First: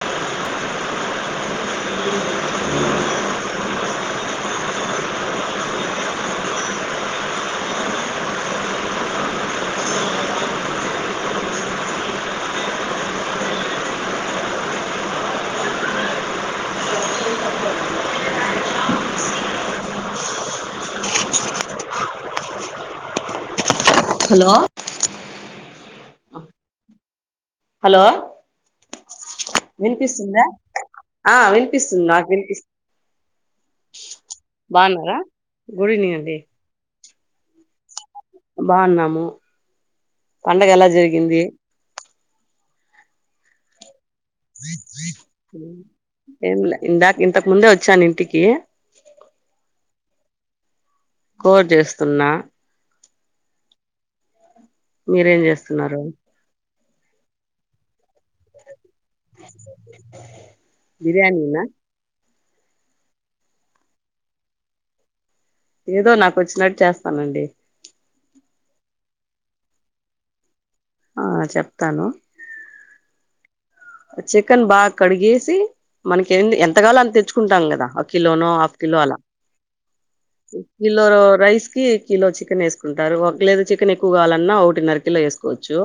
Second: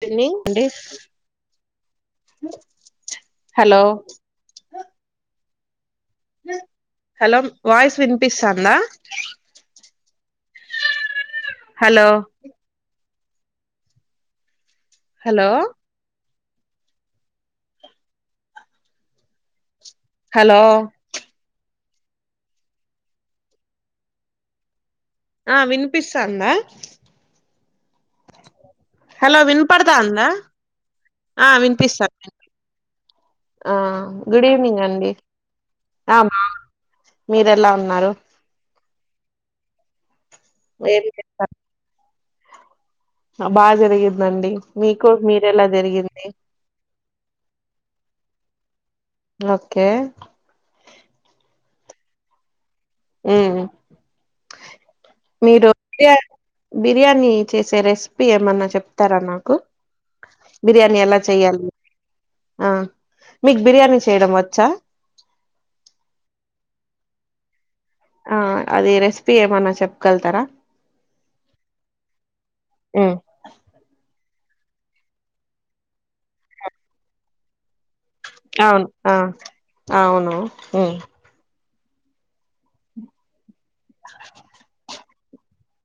పిన్ని అండి hello hello voice వినిపిస్తుందా హలో హలో హలో హలో ఆ వినిపిస్తాందా హలో హలో వినపడతాందా వినిపిస్తుందా ఆ వినిపిస్తుంది వినిపిస్తోంది నాకు వి వినిపిస్తు ఆ గుడ్ ఈవనింగ్ అండి బాగున్నారా గుడ్ ఈవినింగ్ ఆ అండి బా మీరేఎలా ఉన్నారు బాగున్నాము పండగ ఎలా ఏం జరిగింది అబ్బా జర చే ఏం లే ఇందాక ఇంతకు ముందే వచ్చాను ఇంటికి ఓకే కోడ్ చేస్తున్నా ఉహు మీరే ఎం చేస్తున్నారు బిర్యానీ చేసే రెసిపీ ఏమన్నా చెప్ చెప్తారా నాకు బిర్యానీ ఎలా బిర్యానీనా చెయాలి ఆ మీకు బిర్యానీ చేయడం వచ్చా ఏదో నాకు వచ్చినట్టు చేస్తానండి ఆ అది రెసిపీ ఏమన్నా చెప్పగలుతారా ఆ చెప్తాను హు చికెన్ బాగా కడిగేసి మనకి ఎ ఎంత గావాలో అంత తెచ్చుకుంటాం కదా కిలోను ఆఫ్ అవును కిలోను ఆ అలా అవును ఉమ్ కిలో ర రైస్ కిలో చికెన్ వేసుకుంటారు ఒక లేదు చికెన్ ఎక్కువ కావాలన్నా ఒకటిన్నర కిలో వేసుకోవచ్చు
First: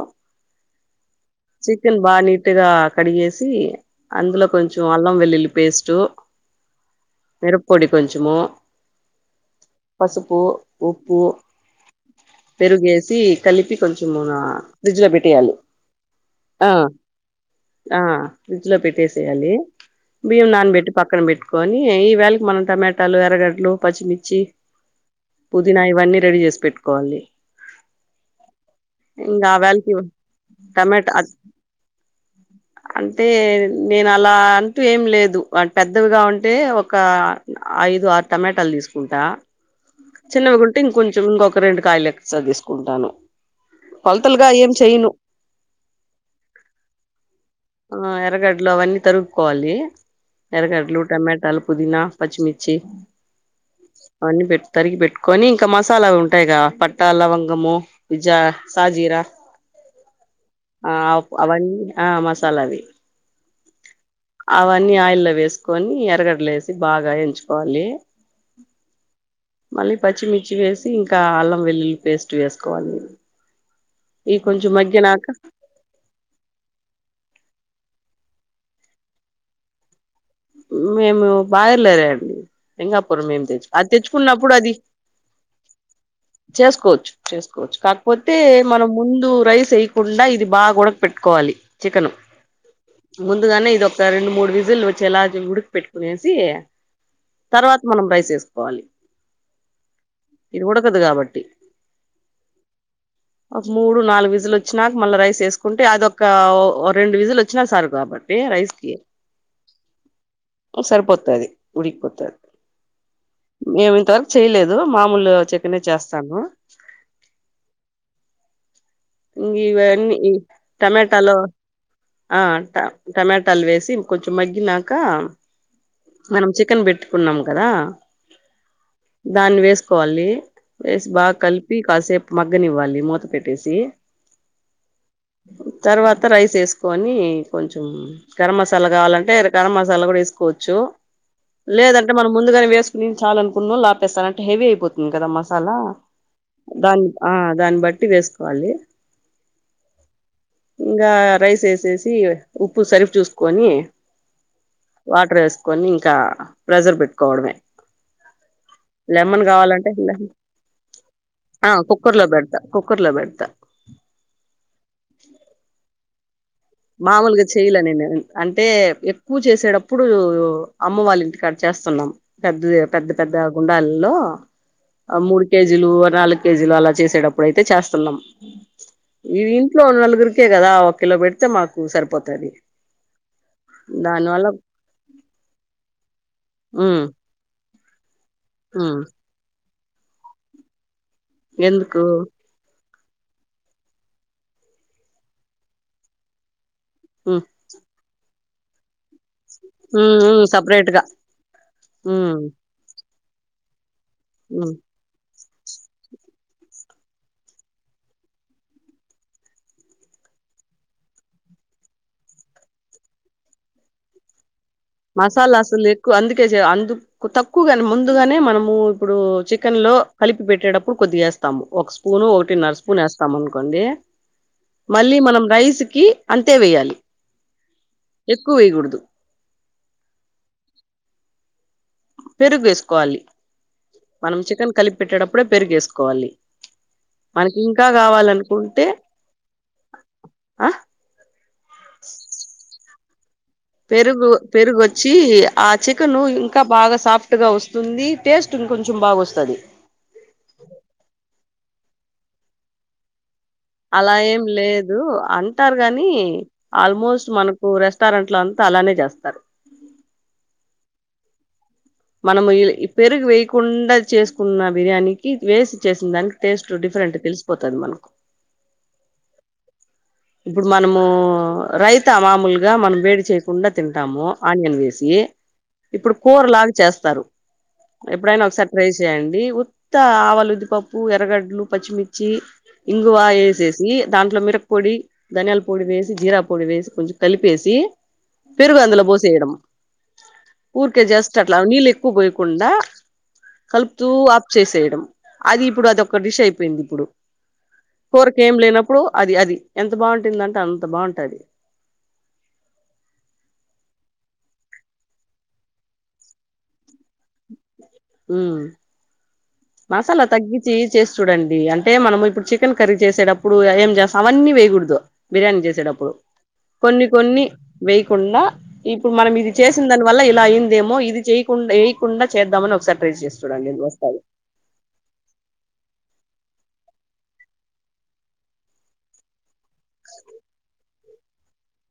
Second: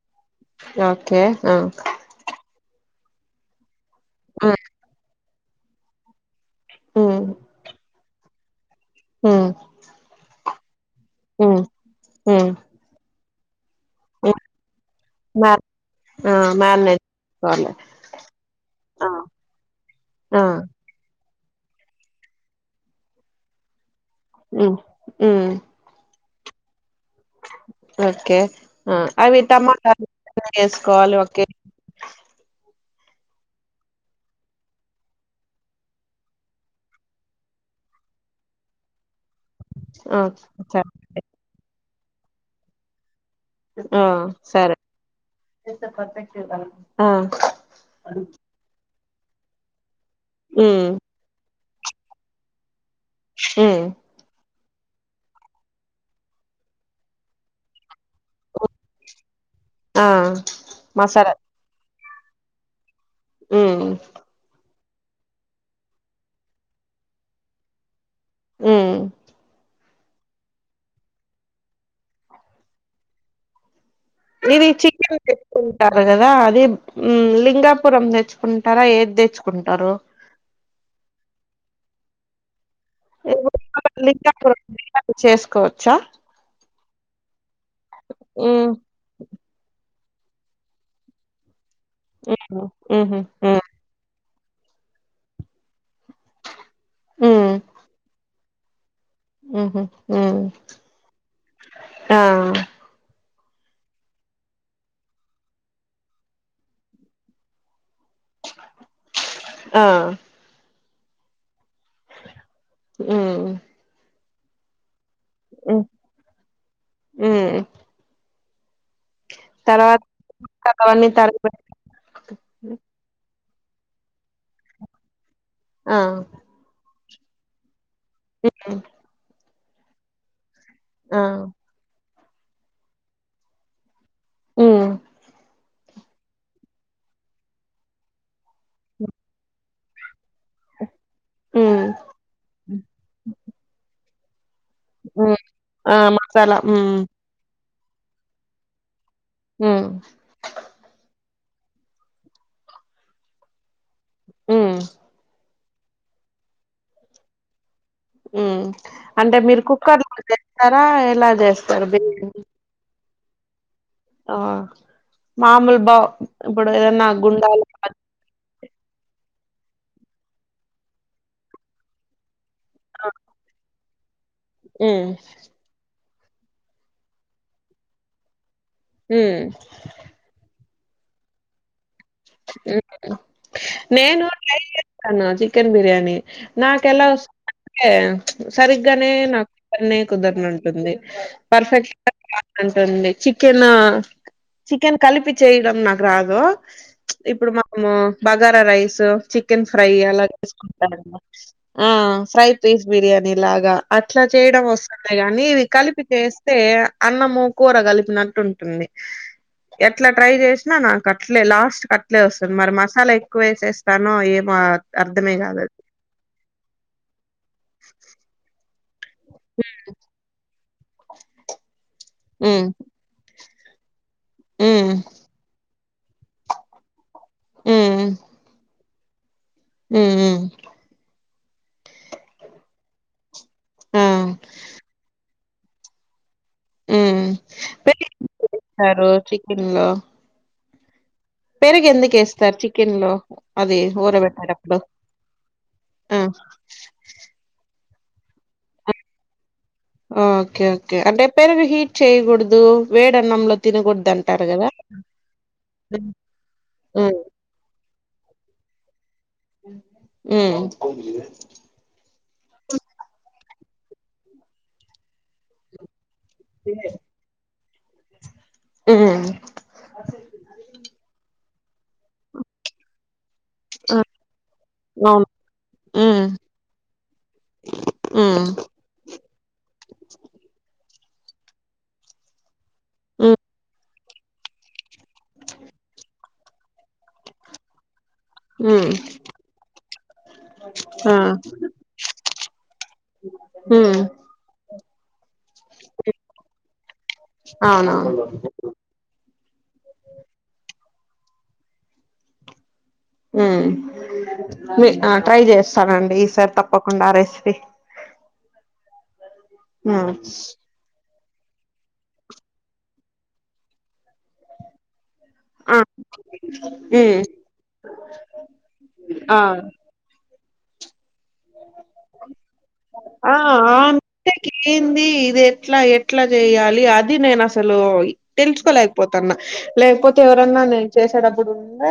ఓకే ఆ చికెన్ బా నీటుగా కడిగేసి అందులో ఉమ్ కొంచెం అల్లం వెల్లుల్లి పేస్టు ఉమ్ మిరపొడి కొంచము ఉమ్ పసుపు ఉప్పు ఉమ్ ఉమ్ పెరుగేసి కలిపి కొంచెం ఉమ్, ఫ్రిడ్జ్ లో మ్యా పెట్టేయాలి ఆ మారినట్ ఆ ఫ్రిడ్జ్ లో పెట్టేసేయాలి ఆ బియ్యం నాన్నబెట్టి పక్కన పెట్టు కని ఈ వేళకి మనం టమాటాలు ఎర్రగడ్లు పచ్చిమిర్చి ఉమ్ ఉమ్ పుదీనా ఇవన్నీ రెడీ చేసి పెట్టుకోవాలి ఓకే అవి ఇంకా ఆ వేళకి టమాటాలు చేసుకోవాలి టమాటా ఓకే అంటే నేను అలా అంటూ ఏం లేదు పెద్దవిగా ఉంటే ఒక ఐదు ఆరు టమాట టలు తీసుకుంటా ఆ చిన్నవి గుంటే సరే ఇంకొంచెం ఇంకొక రెండు కాయలులెక్ తీసుకుంటాను ఆ కొలతలుగా ఏం సరే చెయను ఆ ఆ ఎర్రగడ్డలు అవన్నీ తరుగుకోవాలి ఉమ్ ఎర్రగడ్లు టమాటాలు పుదీనా పచ్చిమిర్చి ఉమ్ అవన్నీ పెట్ తరిగి పెట్టుకొని ఇంకా మసాలావి ఉంటాయి గా పట్టా లవంగము జ సాజీరా ఆ ఆ మసాలా అవన్నీ ఆ మసాలాది ఉమ్ అవన్నీ ఆయిల్లో వేసుకొని ఎరగడలు వేసి బాగా ఎంచుకోవాలి ఉమ్ మళ్ళీ పచ్చిమిర్చి వేసి ఇంకా అల్లం వెల్లుల్లి పేస్ట్ వేసుకోవాలి ఇవి ఇది కొంచెం చికెన్ మగ్గినాక పెట్కుంటారు కదా అది లింగా పురం తెచ్చుకుంటారా ఏది తెచ్చుకుంటారు మేము బయలేరే అండి లింగాపురం ఏం తెచ్చ అది తెచ్చుకున్నప్పుడు లింగాపురం అది బిర్యానీ చేసుకోవచ్చా చేసుకోవచ్చు చేసుకోవచ్చు కాకపోతే ఉమ్ మనం ముందు రైస్ వేయకుండా ఇది బాగా ఉడకబెట్టుకోవాలి చికెన్ ఉమ్ ఉహు ఉమ్ ముందుగానే ఇది ఒక రెండు మూడు విజిల్ వచ్చేలాగా ఉడికి పెట్టుకునేసి తర్వాత మనం రైస్ వేసుకోవాలి ఉ హ్మ్ ఉ ఇది ఉడకదు కాబట్టి ఆ ఒక మూడు నాలుగు విజులు వచ్చినాక మళ్ళా రైస్ వేసుకుంటే అదొక రెండు విజులు వచ్చినా సారు కాబట్టి రైస్కి ఆ సరిపోతది ఉడికిపోతది ఉమ్ మేమింతవరకు చేయలేదు మా మామూల్ చికెనే ఉమ్ చేస్తాను ఉమ్ ఇంక తర్వాత ఇవన్నీ ఇ అవన్నీ టమటలో తరిగి పెట్ ఆ టమట ట్టలు వేసి కొంచెం మగ్గినాక ఆ మనం చికెన్ పెట్టుకున్నాం కదా బిర్యానీ దాన్ని వేసుకోవాలి వేసి బాగా కలిపి కాసేపు మగ్గని ఇవ్వాలి మూత పెట్టేసి ఉమ్ తర్వాత రైస్ వేసుకొని కొంచం గరం మసాలా కావాలంటే గరం మసా కూడా వేసుకోవచ్చు ఉమ్ లేదంటే మనం ముందుగానే వేసుకుని చాలు అనుకున్నాలాపేస్తానంట హెవీ అయిపోతుంది కదా ఉమ్ మసాలా ఆ మసాలా ఉమ్ దాన్ని ఆ దాన్ని బట్టి వేసుకోవాలి ఉమ్ ఇంకా రైస్ వేసేసి ఉప్పు సరిఫ్ చూసుకొని ఉమ్ వాటర్ వేస్త కని ఇంకా ప్రెజర్ పెట్టుకోవడమే ఉమ్ అంటే లెమన్ మీరు కావాలంటే కుక్కర్ లో చేస్తారా ఎలా చేస్తారు కుక్కర్లో బిర్యానీ పెడతా కుక్కర్లో పెడతా త ఆ మాముూలు బా మామూలుగా చెయలే నేను అంటే ప చేసేటప్పుడు అమ్మ వాళ్ళ ఇంటి కట్ చేస్తున్నాం పెద్ద పెద్ద పెద్ద గుంలు లో ఉమ్ మూడు కేజీలు నాలుగు కేజీలు అలా చేసేటప్పుడు అయితే చేస్తున్నాం ఉమ్ ఇ ఇంట్లో నలుగురికా కదా ఒక కిలో పెడితే మాకు సరిపోతుంది నేను ట్రై చేస్తాను చికెన్ బిర్యానీ ఉమ్ నాకుెలా వస్తుంది అే ఉమ్ సరిగ్గానే నాకు అ కుదరనింటుంది ఎందుకు పర్ఫెక్ట్ంటుంది చికెన్ చికెన్ కలిపి చేయడం నాకు రాదు ఉమ్ ఇప్పుడు మనము బగారా రైస్ చికెన్ ఫ్రై ఉమ్ అలా ఉమ్ చేసుకుంట సపరేట్ గా ఆ ఉమ్ ఫ్రై పీస్ బిర్యానీ లాగా అట్లా చేయడం ఉమ్ వస్తుందియి కాగాని కలిపి చేస్తే అన్నము కూర కలిపినట్టు ఉంటుంది ఎట్లా ట్రై చేసినా నా కట్టలేదు లాస్ట్ క అట్లే వస్తుంది మరి మసాలా ఎక్కువ వేసేస్తానుో ఏమ మసాలా అసలు ఎక్కువ అందుకే అందుకు తక్కువగా ముందుగానే మనము ఇప్పుడు చికెన్ లో కలిపి పెట్టేటప్పుడు కొద్దిగాేస్తాము ఒక స్పూన్ హ్మ్. ఒకటిన్నర స్పూన్ వేస్తాంనుకో అనుకోండి హ్మ్. మళ్ళీ మనం రైస్ కి అంతే వేయాలి ఎక్కువ వకూడదు హ పెరుగు వేసుకోవాలి ఆ! మనం చికెన్ కలిపి పెట్టేటప్పుడే పెరుగు వేసుకోవాలి హ్మ్. మనకి ఇంకా కావాలనుకుంటే పెరిగేస్తారు ఆ పెరుగ ఎందుకుేస్తారు చికెన్ లో పెరుగు పెరుగుొచ్చి ఆ చికెన్ ఆ! ఇంకా బాగా సాఫ్ట్ గా వస్తు ంది టేస్ట్ ఇంకొంచెం బాగా వస్తుంది ఓకే ఓకే అంటే పెరుగు హీట్ చేయ్యకూడదు వేడన్నంలో అలా ఏం తినగూడదంటారు గదా! లేదు అంటారు కాగాని హ్మ్. ఆల్మోస్ట్ మనకు రెస్ట్ రెస్టారెంట్ల అంతా అలానే చేస్తారు హ్మ్మ్ మనం పెరుగు వేయకుండా చేసుకున్న బిర్యానీ వేసి చేసిన దానికి టేస్ట్ డిఫరెంట్ తెలిసిపోతుది మనకు ఆ ఇప్పుడు మనము రైత మామూలుగా మనం వేడి చేసి కుడా ఆ! తింటాము ఆనియన్ వేసి అవును. ఇప్పుడు హ్మ్. కూర లాగా చేస్తారు ఎప్పుడైనా హ్మ్. ఒకసారి ట్రై చెయండి ఉత్త ఆవలు విద్దిపప్పు ఎర్రగడ్లు పచ్చిమిర్చి ఇంగువ హ్మ్. వేసేసి దాంట్లో మిరక్ పొడి ధనియాల పొడి వేసి జీరా పొడి వేసి కొంచెం కలిపేసి హ్మ్. పరుగుందుల పూసయడంము ఊరికే ఆ! జస్ట్ అట్లా నీళ్ళు ఎక్కువ పోయకుండా హ్మ్. కలుపుతూ ఆఫ చేసేయడం అది ఇప్పుడు అదొక డిష్ అయిపోయింది ఇప్పుడు అవునవును. కోరక ఏం లేనప్పుడు అది అది ఎంత బాగుంటుందంటే అంత బాగుంటది మీ ట్రై చేస్తానండి ఈసారి తప్పకుండా ఆ రెసిపీ హ్మ్. మసాలా తగ్గించి చేస్త చూడండి అంటే మనం ఇప్పుడు చికెన్ కర్రీ చేసేటప్పుడు ఏం చేస్తాం అవన్నీ వేయకూడదు బిర్యానీ ఆ! చేసేడుప్పుడు కొన్ని హ్మ్. కొన్ని వేయకుండా ఇప్పుడు మనం ఇది ఆ! చేసిన దాని వల్ల ఇలా అంది ేమో ఇది చేయకుండా చేద్దామని ఒకసారి ట్రై ఆ చేసి చూడండి వస్తాది అంటె గిఏంది ఇది ఎట్లా ఎట్లా జేయాలి అది నేను అసలు తెలుసుకోలేకపోతున్నా లేకపోతే ఎవరన్నా నేన్ చేసేటప్పుడు ఉండ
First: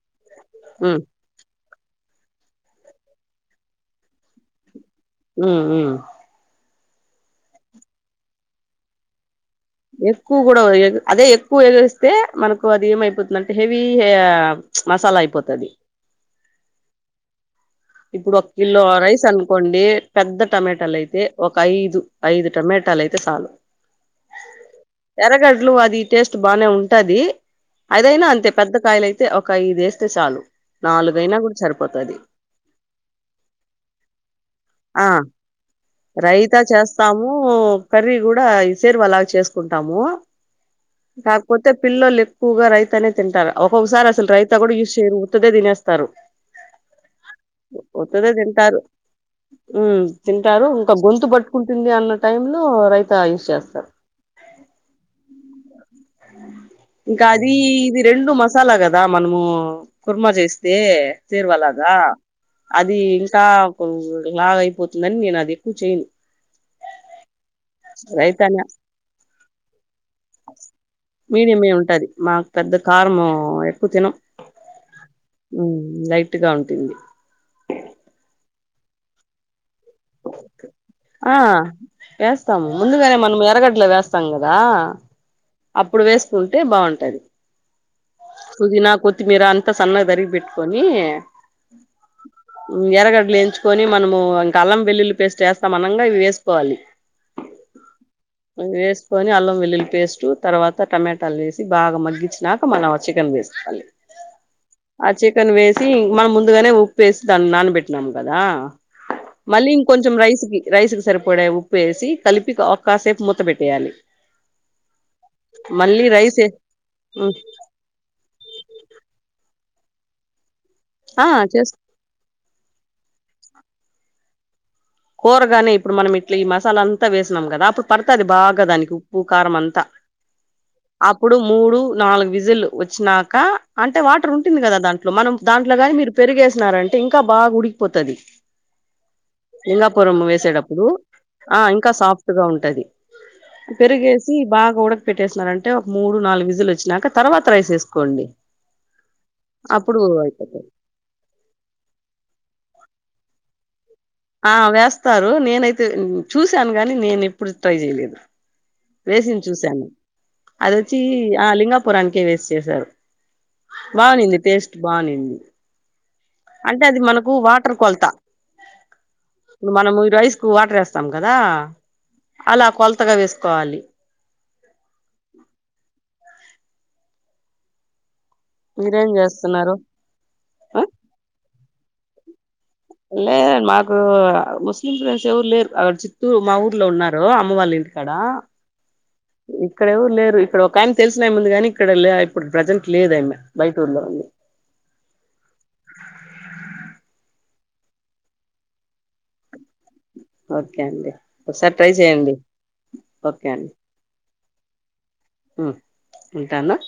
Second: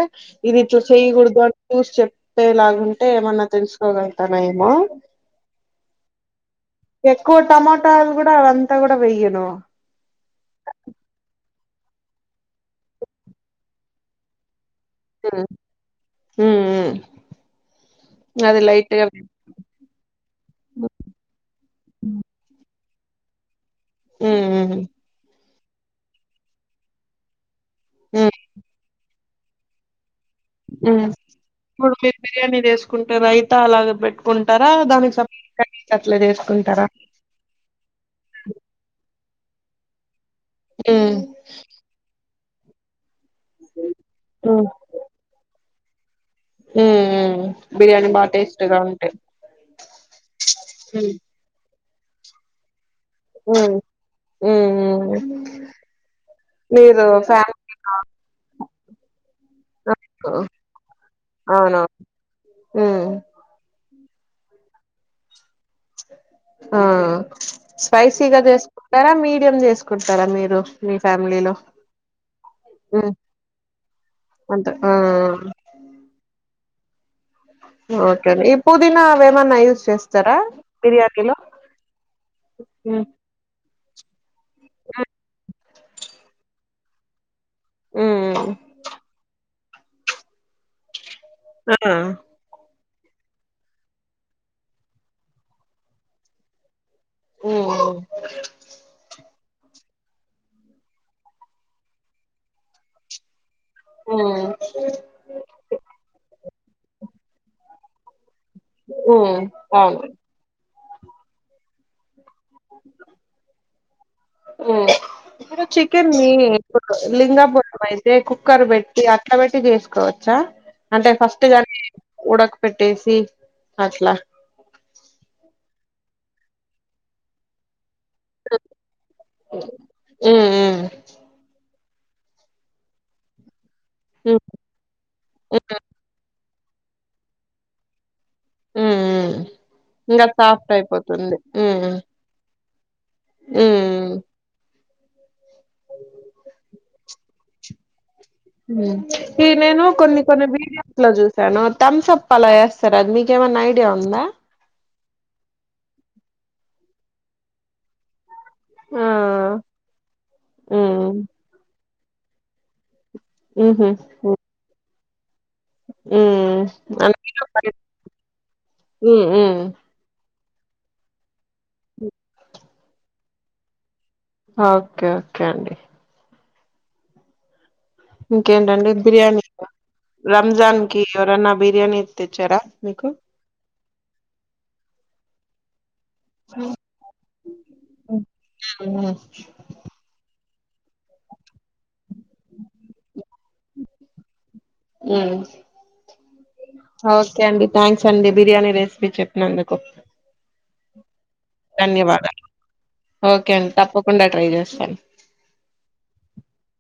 ఇది ఇట్ల ఉమ్ చేయ్ గూడదు అన్ జూసి చె టె లాగుంటే ఏమన్నా తెలుసుకోగలుగుతానేమో ఉమ్ ఉమ్ ఎక్కువ టమాటాలు గుడ అదంతా గుడ వెయ్యను ఎక్కువ్ గూడ వేయద్ అదే ఎక్కువేసేస్తే మనకు అది ఏమైపోతుందమ్టే హెవీ హే మసాలా హ్మ్. అయిపోతది హ్మ్. హ్మ్. ఇప్పుడు అది ఒక్కిలో లైట్‌గా రైస్ అనుకోండి పెద్ద హ్మ్. టమాటాలయితే ఒక ఐదు ఐదు టమట్ టాలయితే సాలు, హ్మ్. హ్మ్. ఎర్రగడ్లు అది టేస్ట్ బానే ఉంటదీ అదయినా హ్మ్. అంతే పెద్ద కాయలయితే ఒక ఐదేస్తే చాలు, నాలుగైనా గుడ సరిపోతది. చేసుకుంటరు రైతాలాగ పెట్టుకుంటారా? ఆ దానికి స అట్ల రైతా జేస్కుంటరా? చేస్తాము కర్రీ గూడ ఈ సేరువలాగ చేస్ కుంటాము హ్మ్. కాకపోతే పిల్లలెక్కువగా రైతానే తింటారు ఒకొక్సారి అసలు రైతా కూడ యూస్ ఉత్తదే తినేస్తారు ఉమ్ ఉమ్ ఉత్తదే తింటారు ఉమ్ తింటారు ఇంక గొంతు పట్టుకుంట్ తుంది అన్న టైమ్ లో రైత్ ఉమ్ ఉమ్, ఉమ్ ఆ ఇంకా అదీ ఇది రెండు మసాలా గదా మనమూ కుర్మ జేస్తే సెరువా అవునవును లాగా ఆ అది ఉమ్ ఇంకా కు లావయిపోతుందని నేనది ఆ స్పైసీగా రైతానే జేసుకుంటారా? మీడియం చేసుకుంటారా మీరు మీ ఫ్యామిలీలో మీడియమే ఉంటది మాకు పెద్ద ఉమ్ కారము ఎక్కువ తినం అంతే ఆ ఉమ్ లైట్ గా ఉంటుంది దిన్నా అవేమన్నా యూస్ ఆ యేస్తాము ఉమ్ ముందుగానే మనం ఎర్రగడ్ డ్లు వేస్తాం గదా అప్పుడు వేసుకుంటే బావుంటది ఉమ్ పుదీనా కొత్తిమీర అంత సన్నగ దరిగిబెట్కొనీ ఆ ఉమ్ ఎరగడ్డలేంచుకొని మనము ఇంక అల్లం వెల్లుల్లి పేస్ట్ ఏస్తామనంగా ఇవి వేసుకోవాలి. ఉమ్ వేస్కొని అల్లం వెల్లులి పేస్ట్ తర్వాత టమాటాలేసి బాగా మగ్గిచినాక మనం చికెన్ వేస్ ఉమ్ ఆ చికెన్ వేసి మనం ముందుగానే ఉప్పేసి దాన్ని నానబెట్టినాం గద్ దా ఉమ్ మళ్ళీ అవును ఇంకొంచెం రైసుకి రైసుకి సరిపోడే ఉప్పేసి కలిపి ఒ కాసేపు మూత పెట్టేయాలి ఇప్పుడు మళ్ళీ చికెన్ని రైస్ ఇప్పు లింగాపురం అయితే కుక్కర్ బేట్టి అట్ల పెట్టి జేస్ కోవచ్చా అంటే ఆ ఫస్ట్ చేస్ దాన్ని ఉడక్ పెట్టేసి అట్లా ట్లీ ఈ మసాలాంతా వేస్నామ్ గదా అప్పుడు పడతది బాగా దానికి ఉప్పు కారమంతా ఉమ్ ఉమ్ అప్పుడు మూడు నాలుగు విజిల్లు వచ్చినాక అంటే వాటర్ ఉమ్ ఉంటుంది గదా దాంట్లో మనం దాంట్లో గాని మీరు పెరిగేస్ నారంటే ఇంక బాగ ఉడికిపోతది ఉమ్ ఉమ్ లింగాపురం ఇంకా సాఫ్ట్ వేసేటప్పుడు అయిపోతుంది ఆ ఇంకా ఉమ్ సాఫ్ట్ గా ఉంటది. ఉమ్ పెరుగేసి బాగ ఉడక్ పెట్టేసినారంటే ఒక మూడు, నాలుగు విజిల్లు వచ్చినాక తర్వాత రైసేసుకోండి. ఈ నేను కొన్ని కొన్ని అయిపోతది వీడియోస్ లో జూసాను థమ్సప్ అలా ఏస్ చ్చర్ అది మీకేమన్నా ఐడియా ఉందా? స్తారు నేనైతే ఉమ్ చూసాను గని నేనెప్పుడు ట్రై జేయలేదు ఆ వేసింది చూశాను అదిఓచ్చి ఉమ్ ఆ లింగాపురానికే వేసి చేసారు ఉహు బా నింది టేస్ట్ బా నింది ఉమ్ అంటే అది అ మనకు వాటర్ కొలతా ఉమ్ ఉమ్ ఇప్పుడు మనం ఈ రైస్ వాటర్ వేస్తాం కదా అలా కొలతగా వేసుకోవాలి ఓకే ఓకే అండి ఇంకేంటండి మీరేం బిర్యానీ చేస్తున్నారు ఆ రంజాన్ కి ఎవరన్నా బిర్యానీ తెచ్చారా మీకు లేదండి మాకు ముస్లిం ఫ్రెండ్స్ ఎవరు లేరు అక్కడ చి తు మా ఊర్లో ఉన్నారు అమ్మ వాళ్ళ ఇంటికాడ మ్మ్ ఇక్కడ ఎవరు లేరు ఇక్కడ ఒక కానీ తెలిసిన ముందుగాని ఇక్కడ లే ఇప్పుడు ప్రజెంట్ లేదమ బయటళ్ళ మ్మ్ ఓకే అండి థ్యాంస్ అండి బిర్యానీ రెసిపీ చెప్పినందుకు ఓకే అండి ఒకసారి ట్రై చెయండి ధన్యవాదాలు ఓకే అండి తప్పకుండా ట్రై చేస్తాను ఉంటానా